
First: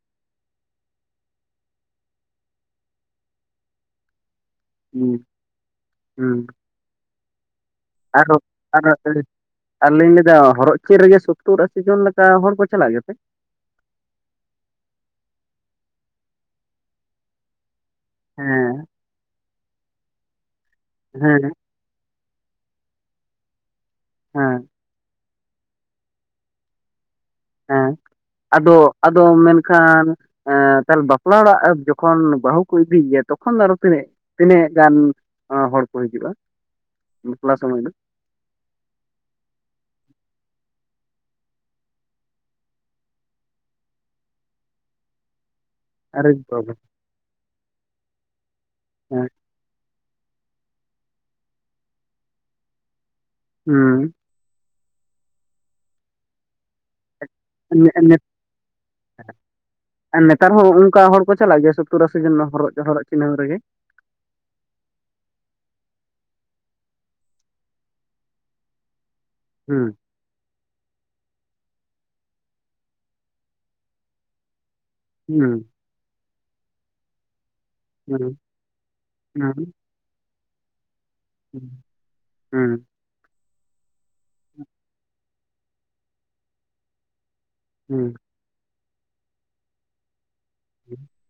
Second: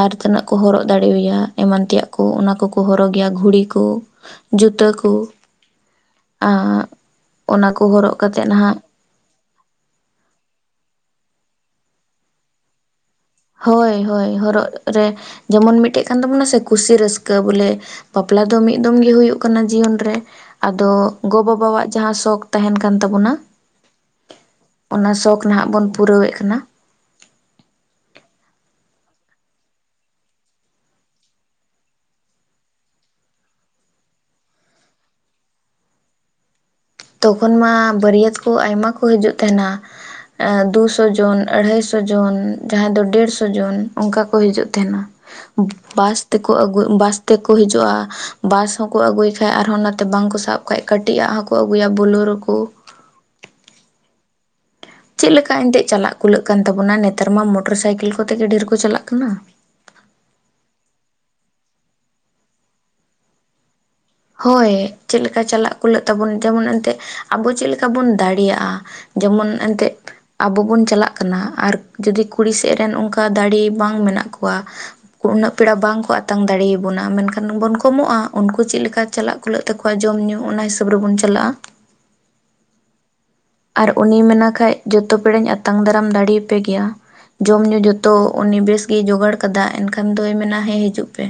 ᱟᱨ ᱛᱤᱱᱟᱹᱜ ᱠᱚ ᱦᱚᱨᱚᱜ ᱫᱟᱲᱮᱣᱟᱭᱟ, ᱮᱢᱟᱱ ᱛᱮᱭᱟᱜ ᱠᱚ ᱚᱱᱟ ᱠᱚᱠᱚ ᱦᱚᱨᱚᱜᱮᱭᱟ ᱾ ᱜᱷᱩᱲᱤ ᱠᱚ ᱡᱩᱛᱟᱹ ᱠᱚ, ᱦᱩᱸ ᱦᱩᱸ ᱟ ᱚᱱᱟ ᱠᱚ ᱦᱚᱨᱚᱜ ᱠᱟᱛᱮ ᱱᱟᱦᱟᱜ ᱫᱟᱜ ᱡᱟᱹᱲᱤ ᱟᱨᱞᱤᱧ ᱞᱟᱹᱭ ᱮᱟ ᱦᱚᱨᱚᱜ ᱪᱮᱫ ᱨᱮᱜᱮ ᱥᱳᱛᱨ ᱟᱥᱤ ᱡᱚᱱ ᱞᱮᱠᱟ, ᱦᱚᱲ ᱠᱚ ᱪᱟᱞᱟᱜ ᱜᱮᱯᱮ? ᱦᱳᱭ ᱦᱳᱭ, ᱦᱚᱨᱚᱜ ᱨᱮ ᱡᱮᱢᱚᱱ ᱢᱤᱫᱴᱮᱡ ᱠᱟᱱ ᱛᱟᱵᱚᱱᱟ ᱥᱮ ᱠᱩᱥᱤ ᱨᱟᱹᱥᱠᱟᱹ ᱵᱚᱞᱮ ᱵᱟᱯᱞᱟ ᱫᱚ ᱢᱤᱫ ᱦᱮᱸ ᱫᱚᱢ ᱜᱮ ᱦᱩᱭᱩᱜ ᱠᱟᱱᱟ ᱡᱤᱭᱚᱱ ᱨᱮ, ᱟᱫᱚ ᱜᱚ ᱦᱮᱸ ᱵᱟᱵᱟᱣᱟᱜ ᱡᱟᱸᱦᱟᱸ ᱥᱚᱠ ᱛᱟᱦᱮᱱ ᱠᱟᱱ ᱛᱟᱵᱚᱱᱟ᱾ ᱦᱮᱸ ᱚᱱᱟ ᱥᱚᱠᱷ ᱱᱟᱦᱟᱜ ᱵᱚᱱ ᱯᱩᱨᱟᱹᱣᱮᱜ ᱠᱟᱱᱟ ᱾ ᱦᱮᱸ ᱟᱫᱚ -ᱟᱫᱚ ᱢᱮᱱᱠᱷᱟᱱ ᱮᱸ ᱛᱟᱦᱚᱞᱮ ᱵᱟᱯᱞᱟ ᱚᱲᱟᱜ ᱡᱚᱠᱷᱚᱱ, ᱵᱟᱹᱦᱩ ᱠᱚ ᱤᱫᱤᱭᱟ ᱾ ᱛᱚᱠᱷᱚᱱ ᱫᱚ ᱟᱨᱚ ᱛᱤᱱᱟᱹᱜ? ᱛᱤᱱᱟᱹᱜ ᱜᱟᱱ ᱦᱚᱲ ᱠᱚ ᱦᱤᱡᱩᱜᱼᱟ? ᱵᱟᱯᱞᱟ ᱛᱚᱠᱷᱚᱱ ᱢᱟ ᱥᱚᱢᱚᱭ ᱫᱚ? ᱵᱟᱹᱨᱭᱟᱹᱛ ᱠᱚ, ᱟᱭᱢᱟ ᱠᱚ ᱦᱤᱡᱩᱜ ᱛᱟᱦᱮᱱᱟ ᱾ ᱮᱜ ᱫᱩᱥᱚ ᱡᱚᱱ, ᱟᱲᱟᱭᱥᱚ ᱡᱚᱱ, ᱡᱟᱸᱦᱟᱸᱭ ᱫᱚ ᱰᱮᱲᱥᱚ ᱡᱚᱱ ᱚᱱᱠᱟ ᱠᱚ ᱦᱤᱡᱩᱜ ᱛᱟᱦᱮᱱᱟ ᱾ ᱵᱟᱥ ᱟᱨᱮ ᱛᱮᱠᱚ ᱵᱟᱵᱟ ᱟᱹᱜᱩ ᱵᱟᱥ ᱛᱮᱠᱚ ᱦᱤᱡᱩᱜᱼᱟ᱾ ᱵᱟᱥ ᱦᱚᱸᱠᱚ ᱟᱹᱜᱩᱭ ᱠᱷᱟᱡ ᱟᱨᱦᱚᱸ ᱵᱟᱝᱠᱚ ᱥᱟᱵ ᱠᱷᱟᱡ ᱠᱟᱹᱴᱤᱡ ᱟᱜ ᱦᱚᱸᱠᱚ ᱟᱹᱜᱩᱭᱟ ᱵᱩᱞᱨᱳ ᱠᱳ ᱦᱩᱸ, ᱪᱮᱫ ᱞᱮᱠᱟ ᱮᱱᱛᱜ ᱪᱟᱞᱟᱜ ᱠᱩᱞᱟᱹᱜ ᱠᱟᱱ ᱛᱟᱵᱚᱱᱟ᱾ ᱱᱮᱛᱟᱨ ᱢᱟ ᱢᱚᱴᱚᱨ ᱱᱮ ᱥᱟᱭᱠᱮᱞ ᱠᱚᱛᱮ ᱜᱮ ᱰᱷᱮᱨ ᱠᱚ ᱪᱟᱞᱟᱜ ᱠᱟᱱᱟ᱾ ᱟᱨ ᱱᱮᱛᱟᱨ ᱦᱚᱸ ᱚᱱᱠᱟ ᱦᱚᱲ ᱠᱚ ᱪᱟᱞᱟᱜ ᱜᱮᱭᱟ᱾ ᱥᱚᱛᱛᱚᱨ, ᱟᱥᱤ ᱡᱚᱱ ᱦᱚᱨᱜᱽ ᱦᱚᱨᱚᱜ ᱪᱤᱱᱦᱟᱹ ᱨᱮᱜᱮ ᱦᱳᱭ ᱪᱮᱫ ᱞᱮᱠᱟ ᱪᱟᱞᱟᱜ ᱠᱩᱞᱟᱹᱜ ᱛᱟᱵᱚᱱ᱾ ᱡᱮᱢᱚᱱ ᱮᱱᱛᱜ ᱟᱵᱚ ᱪᱮᱫ ᱞᱮᱠᱟ ᱵᱚᱱ ᱫᱟᱲᱮᱭᱟᱜᱼᱟ? ᱡᱮᱢᱚᱱ ᱮᱱᱛᱮᱫ ᱦᱩᱸ ᱟᱵᱚ ᱵᱚᱱ ᱪᱟᱞᱟᱜ ᱠᱟᱱᱟ᱾ ᱟᱨ ᱡᱚᱫᱤ ᱠᱩᱲᱤ ᱥᱮᱜ ᱨᱮᱱ ᱚᱱᱠᱟ ᱫᱟᱲᱮ ᱵᱟᱝ ᱢᱮᱱᱟᱜ ᱠᱚᱣᱟ᱾ ᱩᱱᱟᱹᱜ ᱦᱩᱸ ᱯᱮᱲᱟ ᱵᱟᱝᱠᱚ ᱟᱛᱟᱝ ᱫᱟᱲᱮᱭᱟᱵᱚᱱᱟ ᱾ᱢᱮᱱᱠᱷᱟᱱ ᱵᱚᱱ ᱠᱚᱢᱚᱜᱼᱟ᱾ ᱦᱩᱸ ᱩᱱᱠᱩ ᱪᱮᱫ ᱞᱮᱠᱟ ᱪᱟᱞᱟᱜ ᱠᱷᱩᱞᱟᱹᱜ ᱦᱩᱸ ᱛᱟᱠᱚ᱾ ᱟᱠᱚᱣᱟᱜ ᱡᱚᱢ ᱧᱩ ᱚᱱᱟ ᱦᱤᱥᱟᱹᱵᱽ ᱨᱮᱵᱚᱱ ᱪᱟᱞᱟᱜᱼᱟ᱾ ᱦᱩᱸ ᱦᱩᱸ, ᱟᱨ ᱩᱱᱤᱭ ᱢᱮᱱᱟ ᱠᱷᱟᱱ᱾ ᱡᱚᱛᱚ ᱯᱮᱲᱟᱮᱧ ᱟᱛᱟᱝ ᱫᱟᱨᱟᱢ ᱫᱟᱲᱮᱭᱟᱯᱮ ᱜᱮᱭᱟ ᱾ᱡᱚᱢ ᱧᱩ ᱦᱩᱸ ᱡᱚᱛᱚ᱾ ᱩᱱᱤ ᱵᱮᱥ ᱜᱮᱭ ᱡᱚᱜᱟᱲ ᱠᱟᱫᱟ᱾ ᱮᱱᱠᱷᱟᱱ ᱫᱚᱭ ᱢᱮᱱᱟ ᱦᱮᱸ ᱦᱤᱡᱩᱜ ᱯᱮ᱾